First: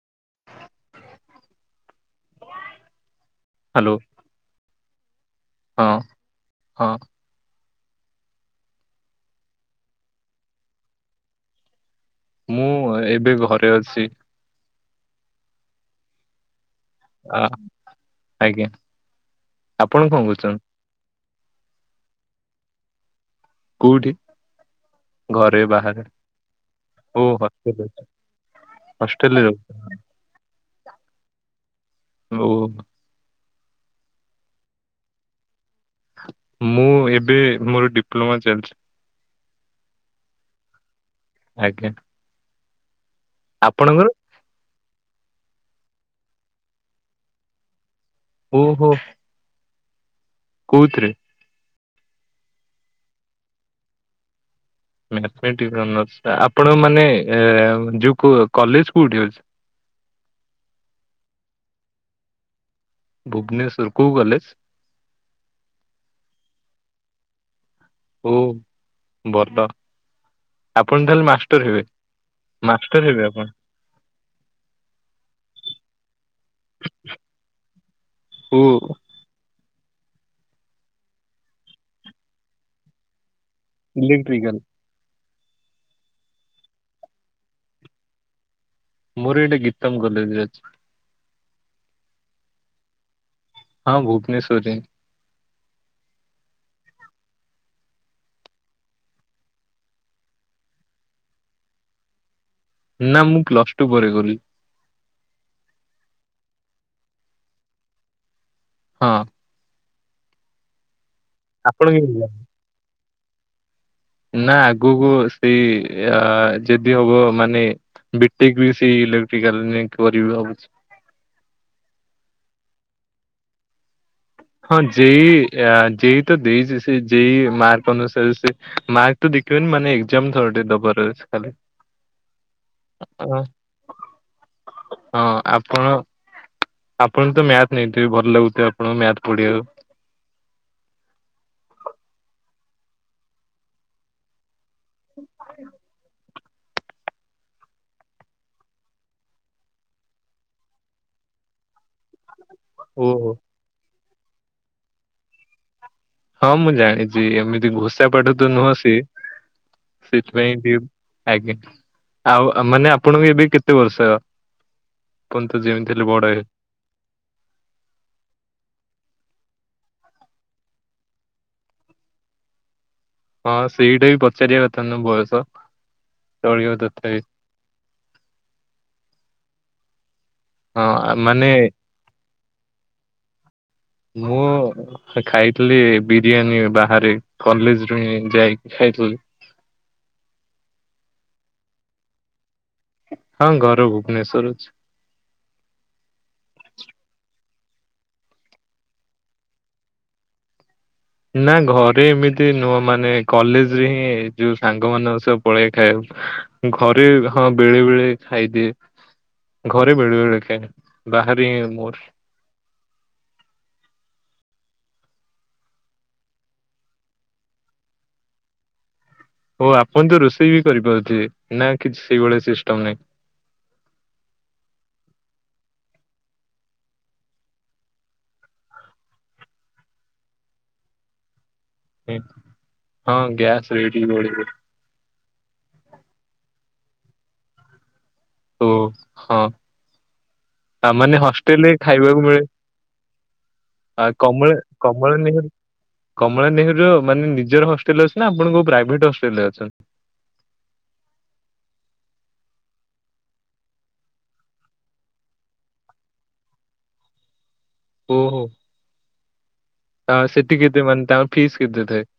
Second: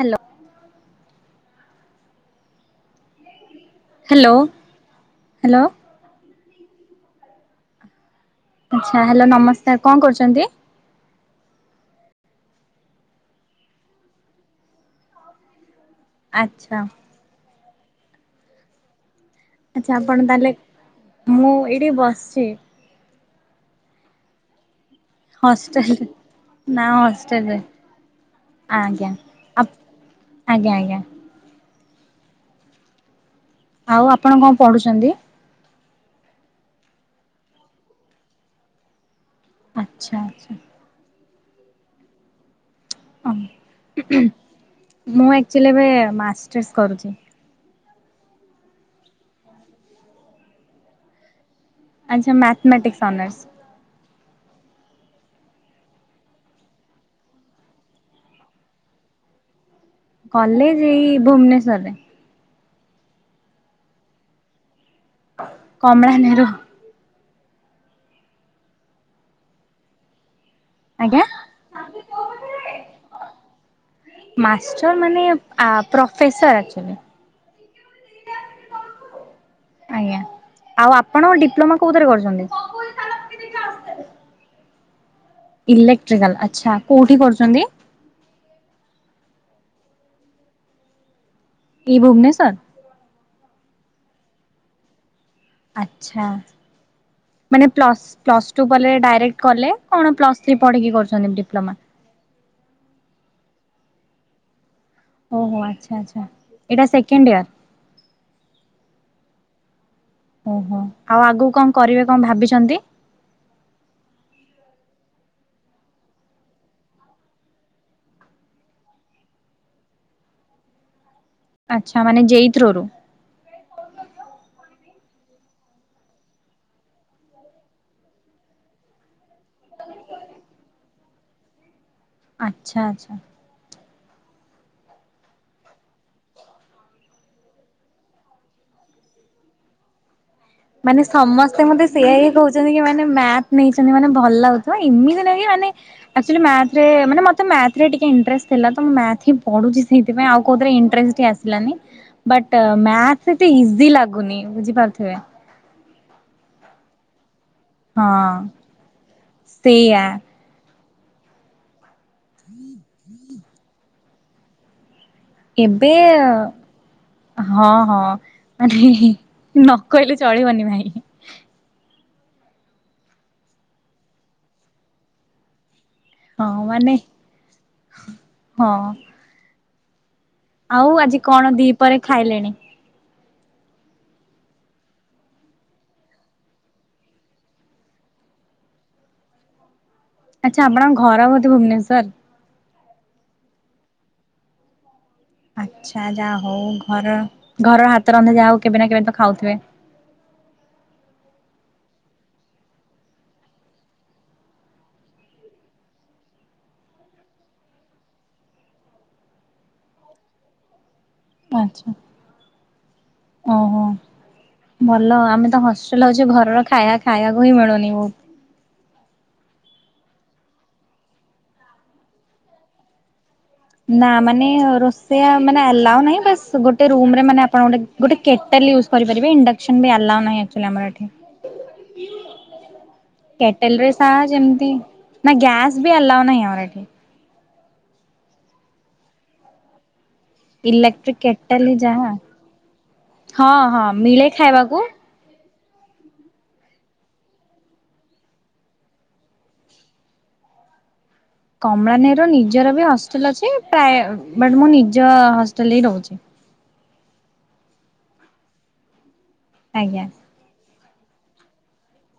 Hello. Hello hello hello ହଁ ହଁ। ଆଚ୍ଛା ହାଲୋ ନମସ୍କାର କଣ କରୁଚନ୍ତି? ମୁଁ ଏବେ ଘରେ ଅଛି। ଆଚ୍ଛା। ଆ ଆଜ୍ଞା। ଆଚ୍ଛା କଣ ଆପଣ ତାହେଲେ କରୁଛନ୍ତି? ମୁଁ ଏଇଠି ବସିଚି। କୋଉଠି ଘରେ ବାହାରେ ହଷ୍ଟେଲରେ। ନା ଓ ହ ହଷ୍ଟେଲରେ [unintelligible] ଆଜ୍ଞା ହଷ୍ଟେଲ ରେ ରହୁ ଆଜ୍ଞା ଆଜ୍ଞା ହାଲୋ। ଆଉ ଆପଣ କଣ ପଢୁଚନ୍ତି? ମୁଁ ଏବେ ମୋର ଡିପ୍ଲୋମା ଚାଲିଚି। ଆଚ୍ଛା ଆଛା। ଆଜ୍ଞା। ଆପଣଙ୍କର? ମୁଁ ଆକ୍ଚୁଲି ଏବେ ମାଷ୍ଟର୍ସ କରୁଛି। ଓହୋ। କୋଉଥିରେ? ଆଚ୍ଛା ମ୍ୟାଥମେଟିକ୍ସ ଅନର୍ସ। Mathematics honours. ଆପଣ ମାନେ ଯୋଉ କଲେଜ କୋଉଠି ଅଛି? କଲେଜ ଏଇ ଭୁବନେଶ୍ଵରରେ। ଭୁବନେଶ୍ୱର କୋଉ କଲେଜ? କମଳା ନେହେରୁ। ଓ ବରଡର। ଆପଣ ଆଜ୍ଞା ତାହେଲେ ମାଷ୍ଟର ହେବେ ମାଷ୍ଟର ହେବେ ଆପଣ? ମାଷ୍ଟର୍ ମାନେ ଆ ପ୍ରଫେସର। ହୁଁ। ଆଜ୍ଞା ଆଉ ଆପଣ ଡିପ୍ଲୋମା କୋଉଥିରେ କରୁଛନ୍ତି? ଇଲେକ୍ଟ୍ରିକାଲ। ଇଲେକ୍ଟ୍ରିକାଲ ଆଚ୍ଛା କୋଉଠି କରୁଛନ୍ତି? ମଁର ଏଇଠେ ଗୀତମ କଲେଜରେ ଅଛି। କି ଭୁବନେଶ୍ୱର। ହଁ ଭୁବନେଶ୍ୱରରେ। ଆଚ୍ଛା। ମାନେ ପ୍ଲସ୍ ପ୍ଲସ୍ ଟୁ କଲେ ଡାଇରେକ୍ଟ କଲେ କଣ ପ୍ଲସ୍ ଥ୍ରୀ ପଢ଼ିକି କରୁଛନ୍ତି ଡିପ୍ଲୋମା? ନା ମୁଁ ପ୍ଲସ ଟୁ ପରେ କଲି। ଓହୋ ଆଚ୍ଛା ଆଚ୍ଛା ଏଇଟା ସେକେଣ୍ଡ ଇୟର। ହଁ। ଓହୋ ଆଉ ଆଗକୁ କଣ ଆପଣ କରିବେ କେମିତି ଜାଣିଲେ? କଣ ଭାବିଛନ୍ତି? ନା ଆଗକୁ ସେଇ ଅ ଯଦି ହବ ମାନେ ବି ଟେକ ବି ସେଇ ଇଲେକ୍ଟ୍ରିକାଲରେ ଜାଇଁକି କରିବି ଭାବୁଛି। ଆଚ୍ଛା ମାନେ ଜେଇ ଥ୍ରୋରୁ? ହଁ ଯେଇ ଆ ଯେଇ ତ ଦେଇଛି ସେ ଯେଇ ମାର୍କ ଅନୁସାରେ ସେ ମାର୍କ ତ ଦେଖିବେନି ମାନେ ଏକ୍ଜାମ ଥରଟେ ଦବାର ଅଛି ଖାଲି। ଆଚ୍ଛା ଆଚ୍ଛା। ହଁ। ହଁ ଆପଣ? ଆପଣ ତ ମ୍ୟାଥ ନେଇଥିବେ ଭଲ ଲାଗୁଥିବ ଆପଣଙ୍କୁ ମ୍ୟାଥ ପଢିବାକୁ। ମାନେ ସମସ୍ତେ ମତେ ସେଇଆ ହିଁ କହୁଛନ୍ତି କି ମାନେ ମ୍ୟାଥ ନେଇଛନ୍ତି ମାନେ ଭଲ ଲାଗୁ ହଁ ଏମିତି ନାହିଁ କି ମାନେ ଅଛ ଆକଚୁଆଲି ମ୍ୟାଥରେ ମାନେ ମୋତେ ମ୍ୟାଥରେ ଟିକେ ଇଣ୍ଟରେଷ୍ଟ ଥିଲା ତ ମୁଁ ମ୍ୟାଥ ହି ପଢୁଛି ସେଥିପାଇଁ ଆଉ କୋଉଥିରେ ଇଣ୍ଟରେଷ୍ଟଟି ହିଁ ଆସଛ ଲାନି [unintelligible] ଓହୋ। ମ୍ୟାଥ ଏତେ ଇଜି ଲାଗୁନି ବୁଝିପାରୁଥିବେ। ହଁ ମୁଁ ଜାଣିଛି ଏମିତି ଘୋଷା ପାଠ ହଁ। ତ ନୁହଁ ସେ ସେଇଆ ସେ ପାଇଁ ଡ଼ିଉ ଆଜ୍ଞା ଆଉ ମାନେ ଆପଣଙ୍କୁ ଏବେ କେତେ ବର୍ଷ? ପନ୍ତ ଏବେ ଯେମିତି ହେଲେ ବଡ଼ ହେବେ। ହଁ ହଁ ମାନେ ନ କହିଲେ ଚଳିବନି ଭାଇ। ହଁ ସେଇଟା ବି ପଚାରିବା କଥା ନୁଃ ବୟସ ହଁ ଚଳିବ ମାନେ ତଥାପି। ହଁ। ଆଉ ହଁ ଆଜି ମାନେ କଣ ଦି ପହରେ ଖାଇଲେଣି? ମୁଁ। ଖାଇଥିଲି ଏ ବିରିୟାନୀ ବାହାରେ କଲେଜ ରୁ ହିଁ ଯାଇକି ଖାଇଥିଲି। ଆଚ୍ଛା ଆପଣଙ୍କ ଘର ବୋଧେ ଭୁବନେଶ୍ୱର? ହଁ ଘର ଭୁବନେଶ୍ୱର ଅଛି। ଆଚ୍ଛା ଯାଆ ହଉ ଘର ଘରର ହାତ ରନ୍ଧା ଯାହା ହଉ କେବେ ନା କେବେ ତ ଖାଉଥିବେ? ନା ଘରେ ଏମିତି ନୁହଁ ମାନେ କଲେଜରେ ହିଁ ଯୋଉ ସାଙ୍ଗମାନଙ୍କ ସହ ପଳାଏ ଖାଇଆକୁ। ଘରେ ହଁ ବେଳେ ବେଳେ ଖାଇ ଦିଏ ଘରେ ବେଳେ ବେଳେ ଖାଏ। ବାହାରେ ଆଚ୍ଛା। ମୋର। ଓହୋ। ଭଲ ଆମେ ତ ହଷ୍ଟେଲ ଅଛେ ଘରର ଖାୟା ଖାୟାକୁ ହିଁ ମିଳୁନି ବହୁତ। ଓ ଆପଣ ତ ରୋଷେଇ ବି କରିପାରୁଥିବେ ନା କିଛି ସେଇଭଳିଆ ସିଷ୍ଟମ ନାଇଁ? ନା ମାନେ ରୋଷେଆ ମାନେ ଆଲାଉ ନାହିଁ ବାସ୍ ଗୋଟେ ରୁମରେ ମାନେ ଆପଣ ଗୋଟେ ଗୋଟେ କେଟେଲ ୟୁଜ କରିପାରିବେ ଇଣ୍ଡକ୍ସନ୍ ବି ଆଲାଉ ନାହିଁ ଆକଚୁଆଲି ଆମର ଏଠି। ହଁ ଗ୍ୟାସ କେଟେଲ ରେ ରେଡି ସାହା କରିବେ। ଯେମତି ନା ଗ୍ୟାସ୍ ବି ଆଲାଉ ନାହିଁ ଆମର ଏଠି। ଓ ହଁ। ତା ଇଲେକ୍ଟ୍ରିକ ମାନେ କେଟେଲ ହଷ୍ଟେଲରେ ହିଁ ଯାହା ଖାଇବାକୁ ମିଳେ ହଁ ହଁ ଆ ମିଳେ କମ କମ ଖାଇବାକୁ। କମଳା ନେହେରୁ କମଳା ନେହେରୁର ମାନେ ନିଜର ହଷ୍ଟେଲ ଅଛି ନା ଆପଣ କୋଉ ପ୍ରାଇଭେଟ ହଷ୍ଟେଲ ରେ ଅଛନ୍ତି? କମଳା ନେହେରୁର ନିଜର ବି ହଷ୍ଟେଲ ଅଛି ପ୍ରାଏ ବଟ୍ ମୁଁ ନିଜ ହଷ୍ଟେଲରେ ହିଁ ରହୁଛି। ଓହୋ ଆଜ୍ଞା। ତା ସେଠି କେତେ ମାନେ ତାଙ୍କ ଫିସ୍ କେତେ ଥାଏ?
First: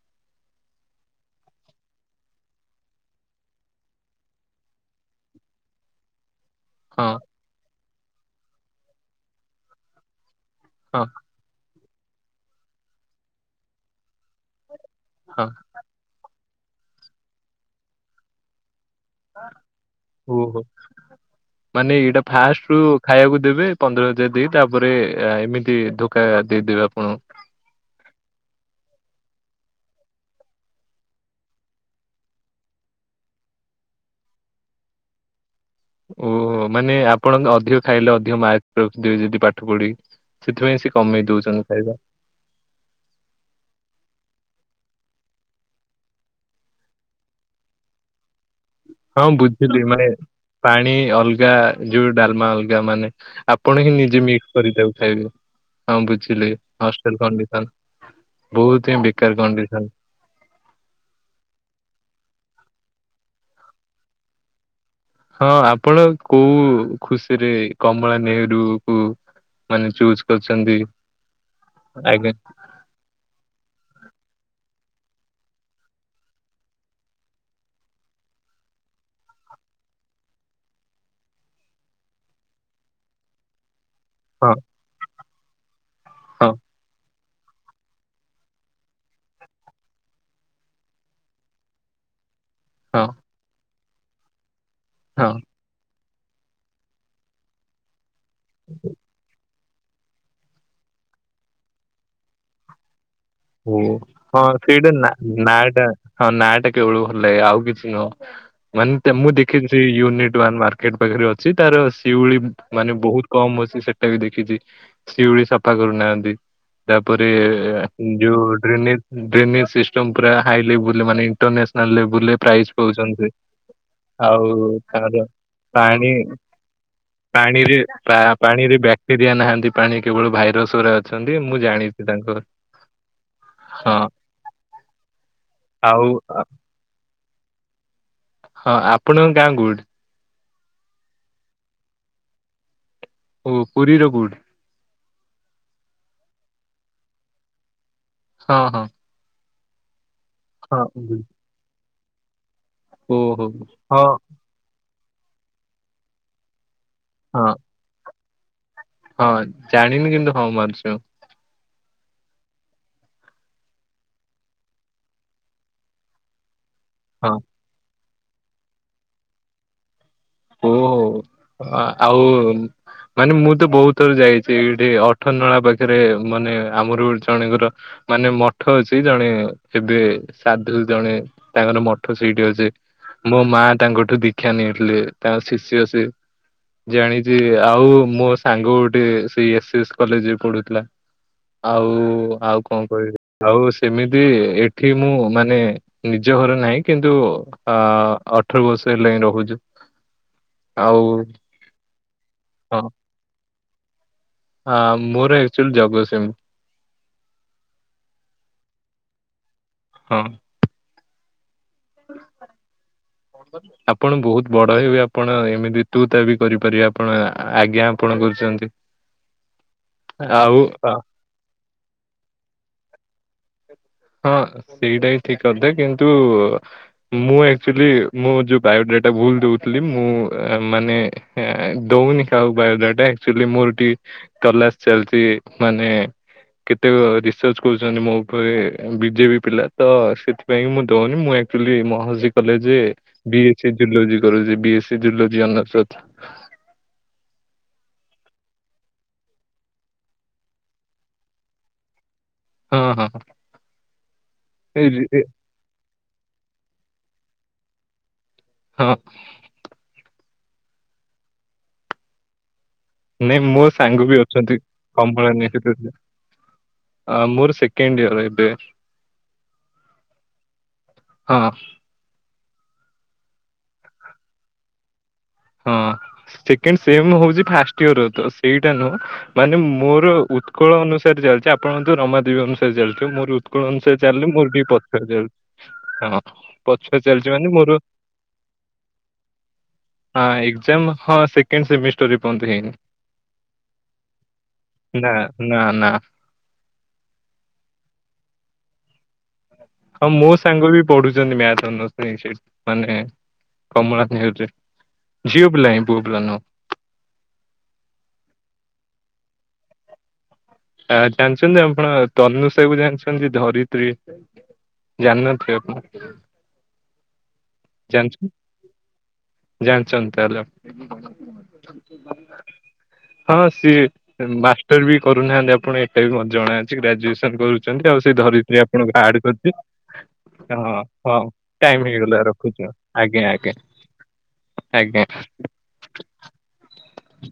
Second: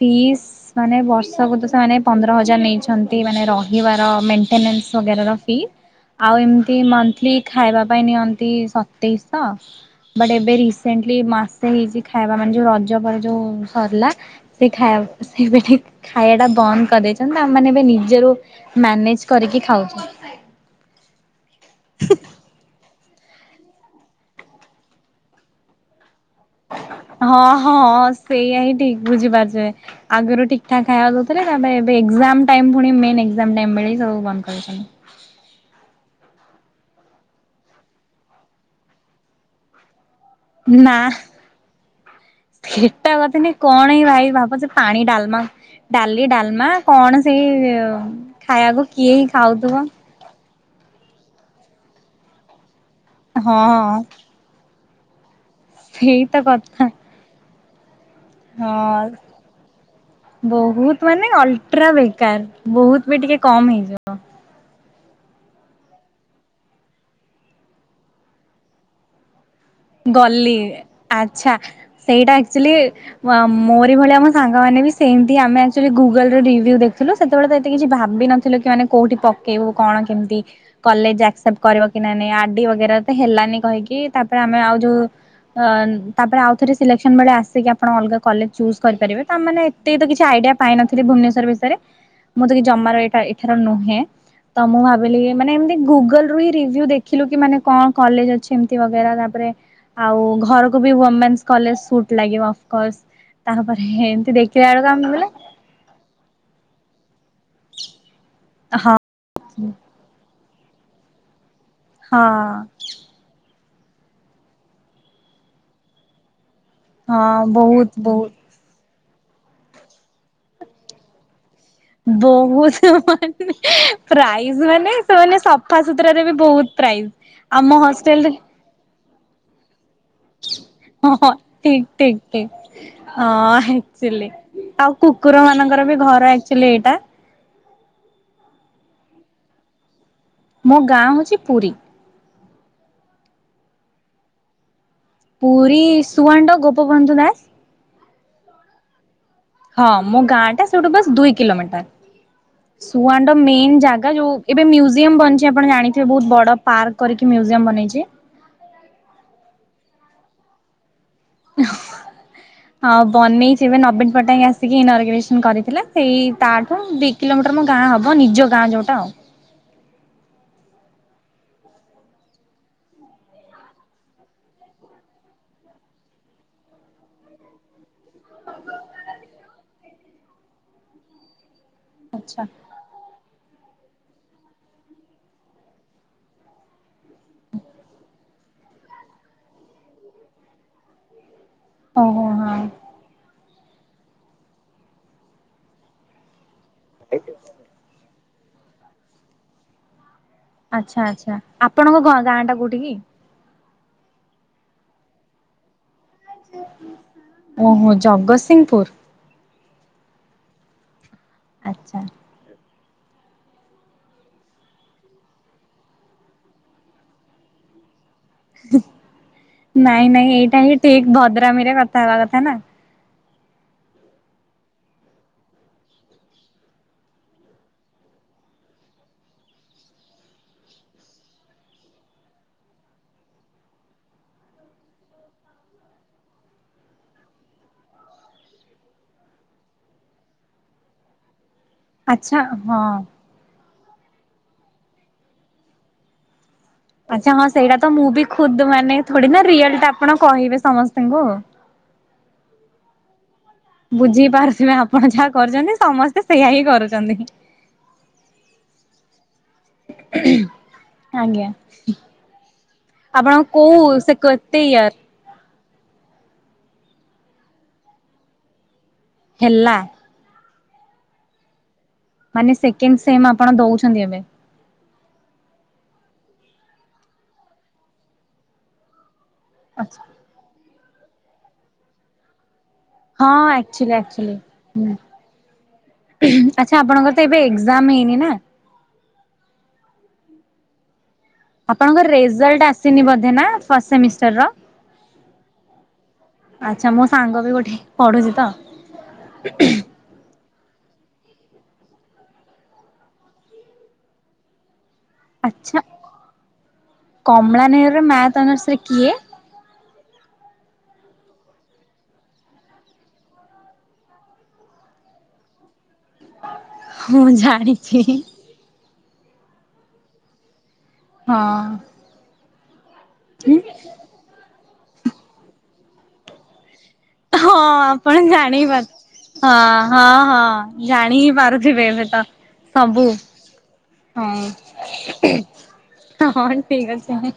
ଫିସ୍ ମାନେ ବର୍ଷକୁ ତ ସେମାନେ ପନ୍ଦର ହଜାର ନେଇଛନ୍ତି ମାନେ ରହିବାର ମେଣ୍ଟେନାନ୍ସ ବଗେରା ର ଫି ଆଉ ଏମ ହଁ ମନ୍ଥଲି ଖାଇବା ପାଇଁ ନିଅନ୍ତି ସତେଇଶ ବଟ୍ ଏବେ ହଁ ରିସେନ୍ଟିଲି ମାସ ସେ ହେଇଛି ଖାଇବା ମାନେ ଯୋଉ ରଜ ପରେ ଯୋଉ ସରିଲା ସେ ଖା ସେ ହଁ ବି ଠିକ୍ ଖାୟା ଟା ବନ୍ଦ କରିଦେଇଛନ୍ତି ଆମେମାନେ ଏବେ ନିଜରୁ ମ୍ୟାନେଜ କରିକି ଖାଉଛୁ। ଓହୋ। ହ ମାନେ ଏଇଟା ଫାଷ୍ଟ ରୁ ଖାଇଆକୁ ଦେବେ ପନ୍ଦର ହଜାର ଦେଇ ତାପରେ ଏମିତି ଖାଇଆ ଦେଇଦେବେ ଆପଣଙ୍କୁ। ହଁ ହଁ ସେୟା ହିଁ ଠିକ ବୁଝିପାରୁଥିବେ। ଆଗୁରୁ ଠିକ୍ ଠାକ୍ ଖାଇଆ ଦଉଥିଲେ ତାପରେ ଏବେ ଏକ୍ସାମ ଟାଇମ ଫୁଣି ମେନ୍ ଏକ୍ସାମ ଟାଇମ ବେଳେ ସବୁ ବନ୍ଦ କରିଦେଇଛନ୍ତି। ଓ ମାନେ ଆପଣ ଅଧିକ ଖାଇଲେ ଅଧିକ ମାର୍କ ରଖିଦେବେ ଯଦି ପାଠ ପଢି ସେଥିପାଇଁ ସେ କମେଇ ଦଉଛନ୍ତି ଖାଇବା। ସେଟା କଥା ନାଇ କଣ ଏଇ ଭାଇ ଭାବୁଛ ପାଣି ଡାଲମା ଡାଲି ଡାଲମା କଣ ସେଇ ଖାଇଆକୁ କିଏ ହଁ ହିଁ ବୁଝିଲି ଖାଉଥିବ। ମାନେ ପାଣି ଅଲଗା ଯୋଉ ଡାଲମା ଅଲଗା ମାନେ ଆପଣ ହିଁ ହଁ ନିଜେ କରି ତାକୁ ଖାଇ ଦିଅ ହଁ ସେଇ ତ ବୁଝିଲି କଥା ହଷ୍ଟେଲ କଣ୍ଡିସନ। ବହୁତ ହିଁ ହଁ। ବେକାର କଣ୍ଡିସନ। ବହୁତ ମାନେ ଅଲଟ୍ରା ବେକାର ବହୁତ ବି ଟିକେ କମ ହେଇଯିବ। ହଁ ଆପଣ କୋଉ ଖୁସିରେ କମଳା ନେହେରୁ କୁ ଗଲି ଆଚ୍ଛା ସେଇଟା ଆଜ୍ଞା ଆକଚୁଆଲି ଆ ମୋରି ଭଳିଆ ମୋ ସାଙ୍ଗମାନେ ବି ସେମିତି ଆମେ ଆକଚୁଆଲି ଗୁଗଲରେ ରିଭୁ ଦେଖୁଥିଲୁ ସେତେବେଳେ ତ ଏତେ କିଛି ଭାବିନ ଥିଲୁ କି ମାନେ କୋଉଠି ପକେଇବୁ କଣ କେମତି କଲେଜ ଆକ୍ସେପ୍ଟ କରିବ କି ନା ନାଇଁ ଆଡି ବଗେରା ତ ହେଲାନି କହିକି ତାପରେ ହଁ ଆମେ ଆଉ ଯୋଉ ଅ ତାପରେ ହଁ ଆଉଥରେ ସିଲେକ୍ସନ ବେଳେ ଆସିକି ଆପଣ ଅଲଗା କଲେଜ ଚୁଜ୍ କରିପାରିବେ ତାମାନେ ତେ ତ କିଛି ଆଇଡ଼ିଆ ପାଇନଥିଲି ଭୁବନେଶ୍ୱର ବିଷୟରେ ମୁଁ ତ କି ଜମାରୁ ହଁ ଏଥର ନୁହେଁ ତ ମୁଁ ଭାବିଲି ହଁ। କି ମାନେ ଏମତି ଗୁଗଲ ରୁ ହିଁ ରିୁଭ୍ୟୁ ଦେ ଖିଲୁ କି ମାନେ କ କଲେଜ୍ ଅଛି ଏମିତି ବଗେରା ରା ତେ ଆଉ ଘରୁକୁ ବି ଓମେନ୍ସ କଲେଜ୍ କୁ ଲାଗିବ କଜ୍ ଉଁ ହଁ ସେଇଟା ନାଁ ବୋଲେ ନାଟା ହଁ ନାଁଟା କେବଳ ଭଲ ଲାଗେ ଆଉ କିଛି ନୁହଁ ମାନେ ହଁ ତେ ମୁଁ ଦେଖିଚି ୟୁନି ଟ ୱାନ୍ ମାର୍କେଟ୍ ପାଖରେ ଅଛି ତାର ହଁ ଶିଉଳି ମାନେ ବହୁ କମ୍ ଅଛି ସେଟା ବି ଦେଖିଚି ଶିଉଳି ସଫା କରୁନାହାନ୍ତି ତାପରେ ହଁ ବହୁତ ବହୁତ ଡ ଡ୍ରେନେ ଡ୍ରେନେ ସିଷ୍ଟମ୍ ପୁରା ହାଇଲେବୁଲ୍ ମାନେ ଇଣ୍ଟରନେସ୍ ବହୁତୁ ଆଉ ପ୍ରାଇଜ୍ ମାନେ ତାର ସେମାନେ ସଫା ପାଣି ସୁତୁରାରେ ବି ବହୁ ପ୍ରାଇ- ପାଣିରେ ପା ପାଣିରେ ବ୍ୟା ଏରିଆ ନାହାନ୍ତି ପାଣି କେବଳ ଭାଇରସ୍ ଉରା ହଁ ଅଛନ୍ତି ମୁଁ ଠିକ ଜାଣିଛି ଠିକ ଠିକ ତାଙ୍କର। ହଁ ହଁ ଏକ୍ଚୁଲି ଆଉ କୁକୁରମାନଙ୍କର ବି ଆଉ ଘର ଏକ୍ଚୁଲି ଏଇଟା। ହଁ ଆପଣଙ୍କ ଗାଁ କୋଉଠି? ମୋ ଗାଁ ହଉଚି ପୁରୀ। ଓ ପୁରୀର କୋଉଠି? ପୁରୀ ସୁଆଣ୍ଡୋ ଗୋପବନ୍ଧୁ ନାଁ ହଁ ହଁ। ହଁ ମୋ ଗାଁଟା ହଁ ସେଉଠୁ ବାସ୍ ଗୁଡ୍। ଦୁଇ କିଲୋମିଟର୍ ସୁଆଣ୍ଡ ଓହୋ ମେନ୍ ହଁ ଜାଗା ଯୋଉ ଏବେ ମ୍ୟୁଜିୟମ୍ ବନଛି ଆପଣ ଜାଣିଥିବେ ବହୁତ ବଡ଼ ପାର୍କ କରିକି ହଁ ମ୍ୟୁଜିୟମ୍ ବନେଇଚି। ହଁ ଜାଣିନି କିନ୍ତୁ ହଁ ମାରୁଚ। ହଁ ବନେଇଚି ଏବେ ନବୀନ ପଟ୍ଟନାୟକ ଆସିକି ଏ ଇନଅରଗ୍ରେସନ୍ କରିଥିଲେ। ସେଇ ତାଠୁ ଦି ହଁ କିଲୋମିଟର୍ ମୋ ଗାଁ ହବ ନିଜ ଗାଁ ଯୋଉଟା ଆଉ। ଓହୋ ଆ ଆଉ ମାନେ ମୁଁ ତ ବହୁତ ଥର ଯାଇଚି ଏଇଠି ଅଠରନଳା ପାଖରେ ମାନେ ଆମର ଉ ଜଣେଙ୍କର ମାନେ ମଠ ଅଛି ଜଣେ ଏବେ ସାଧୁ ଜଣେ ତାଙ୍କର ମଠ ଆଚ୍ଛା ସେଇଠି ଅଛି। ମୋ ମା ତାଙ୍କଠୁ ଦୀକ୍ଷା ନେଇଥିଲେ ତାଙ୍କ ଶିଷ୍ୟ ସେ। ଜାଣିଚି ଆଉ ମୋ ସାଙ୍ଗ ଗୋଟେ ସେଇ ଏସ୍ ଏସ୍ କଲେଜ୍ ରେ ପଢୁ଼ଥୁଲା। ଆଉ ଓହୋ ହଁ ଆଉ କଣ କହିବି? ଆଉ ସେମିତି ଏଠି ମୁଁ ମାନେ ନିଜ ଘରେ ନାଇଁ। କିନ୍ତୁ ଅ ଅଠର ବର୍ଷ ହେଲାଇଁ ରହୁଚୁ। ଆଚ୍ଛା ଆଚ୍ଛା ଆପଣଙ୍କ ଘ ଗାଁଟା କୋଉଠି କି? ହଁ ମୋର ଏକ୍ଚୁଲି ଜଗସିଂ ଓହୋ ଜଗତସିଂହପୁର। ହଁ। ଆଚ୍ଛା। [inaudible] କଁ କରଚ? ଆପଣ ବୋହୁତ ବଡ଼ ହେବେ ଆପଣ ଏମିତି ତୁ ତା ବି କରିପାରିବେ ଆପଣ ଆଜ୍ଞା ଆପଣ କର ନାଇଁ ନାଇଁ ଆଉ ଏଇଟା ହିଁ ଆ, ଠିକ୍ ଭଦ୍ରାମୀରେ କଥା ହବା କଥା ନା? ହଁ ସେଇଟା ହିଁ ଠିକ୍ କଥା କିନ୍ତୁ ମୁଁ ଆକ୍ଚୁଲି ମୁଁ ଯୋଉ ବାୟୋଡାଟା ଭୁଲ୍ ଦୋଉଥୁଲି ମୁଁ ଏ ମାନେ ହେଁ ଦଉନି କାହାକୁ ବାୟୋଦାଟା ଏକ୍ଚୁଲି ମୋର ଟିକେ ତଲାସ ଚାଲଚି ମାନେ କେତେକ ରିସର୍ଚ କରୁଚନ୍ତି ମୋ ଉପରେ। ବିଜେବି ପିଲା ତ, ସେଥିପାଇଁ ମୁଁ ଦଉନି, ମୁଁ ଆକୁଚୁଆଲି ମହର୍ଷି ଆଚ୍ଛା ହଁ। କଲେଜରେ ବି ଏସ୍ ସ ଜୁଲୋଜି କରୁଚି, ବି ଏସ୍ ସ ଜୁଲୋଜି ଅନର୍ସ [unintelligible] ଆଛା ହଁ, ସେଇଟା ତ ମୁଁ ବି ଖୁଦ, ମାନେ ଥୋଡ଼ି ନା ରିଅଲ ଟା ଆପଣ କହିବେ ସମସ୍ତଙ୍କୁ? ହଁ ହଁ ହଁ। ବୁଝି ପାରୁଥିବେ, ଏଇ ଯେ- ଆପଣ ଏ- ଯାହା କରୁଚନ୍ତି ସମସ୍ତେ ସେଇଆ ହିଁ କରୁଚନ୍ତି। ହଁ। ଆଜ୍ଞା। ଆପଣ ନାଇଁ ମୋ କୋଉ ସାଙ୍ଗ ବି ସେ ଅଛନ୍ତି କେତେ ୟାର? [unintelligible] ଆ, ମୋର ସେକେଣ୍ଡ ୟର ଏବେ। ହେଲା? ହଁ। ମାନେ ସେକେଣ୍ଡ ସେମ୍ ଆପଣ ଦଉଛନ୍ତି ଏବେ? ହଁ, ସେକେଣ୍ଡ ସେମ ହଉଚି ଫାଷ୍ଟ ଇୟର ତ, ସେଇଟା ନୁହଁ, ମାନେ ଆଚ୍ଛା ମୋର ଉ ଉତ୍କଳ ଅନୁସାରେ ଚାଲିଚି, ଆପଣଙ୍କୁୁ ତ ରମାଦେବୀ ଅନୁସାରେ ଚାଲି ହଁ ମୋର ଉତ୍କଳ ଆକ୍ଚୁଆଲି ଅନୁସାରେ ଚାଲିନି, ଆକ୍ଚୁଆଲି ମୋର ଟିକେ ପଛୁଆ ଚାଲି, ହଁ, ଆଚ୍ଛା ପଛୁଆ ଆପଣଙ୍କର ତ ଚାଲିଚି ଏବେ ମାନେ ମୋର ଏକ୍ଜାମ ହେଇନି ନା? ହଁ, ଏଗଜାମ ହଁ, ସେ ଆପଣଙ୍କର ରେଜାଲ୍ଟ ଆସିନି ବୋଧେ ନା, ଫାଷ୍ଟ ସେମିଷ୍ଟାର ର। ନା ନା ନା ଆଛା, ମୋ ସାଙ୍ଗ ବି ଗୋଠେ ପଢୁଛି ତ, ଉଁ ଖୁଁ। ହଁ, ମୋ ସାଙ୍ଗ ବି ପଢୁଚନ୍ତି, ମ୍ୟାଥ ଅନଶ୍ର ସେଠି ମାନେ କମଳା [unintelligible] ଝିଅ ପିଲା ହ୍ନି, ପୁଅ ପିଲା ନୁହଁ। କମଳାନେୟରେ ମ୍ୟାଥ ଅନର୍ଶରେ କିଏ? ଆ, ଜାଣିଚନ୍ତି ଆପଣ, ତନୁସା କୁ ଜାଣିଚନ୍ତି ଧରିତ୍ରୀ ଜାନି ନଥିବେ ଆପଣ? ହଁ, ଜାଣି ଜାଣିଚନ୍ତି, ଜାଣିଚନ୍ତି ତାଲେ ଆପଣ? ହଁ ଅଁ। ହଁ ସିଏ, ମାଷ୍ଟର ବି କରୁନାହାନ୍ତି ଆପଣ ଏଇଟା ବି ମତେ ଜଣା ଅଛି, ଗ୍ରାଜୁଏସନ ହଁ, କରୁଛନ୍ତି ଆଉ ସେ ଆପଣ ଧରିତ୍ରୀ ଜାଣିପାରୁ, ଆପଣଙ୍କୁ ଆଡ କରିଛି ହଁ ହଁ ହଁ, ହଁ ଜାଣିି ହିଁ ଟାଇମ ପାରୁଥିବେ ଏବେ ହେଇଗଲା ତ। ରଖୁଛି ସବୁ, ଆଜ୍ଞା ଆଜ୍ଞା ଆଜ୍ଞା। ହୁଁ। ହଁ, ଠିକ ଅଛି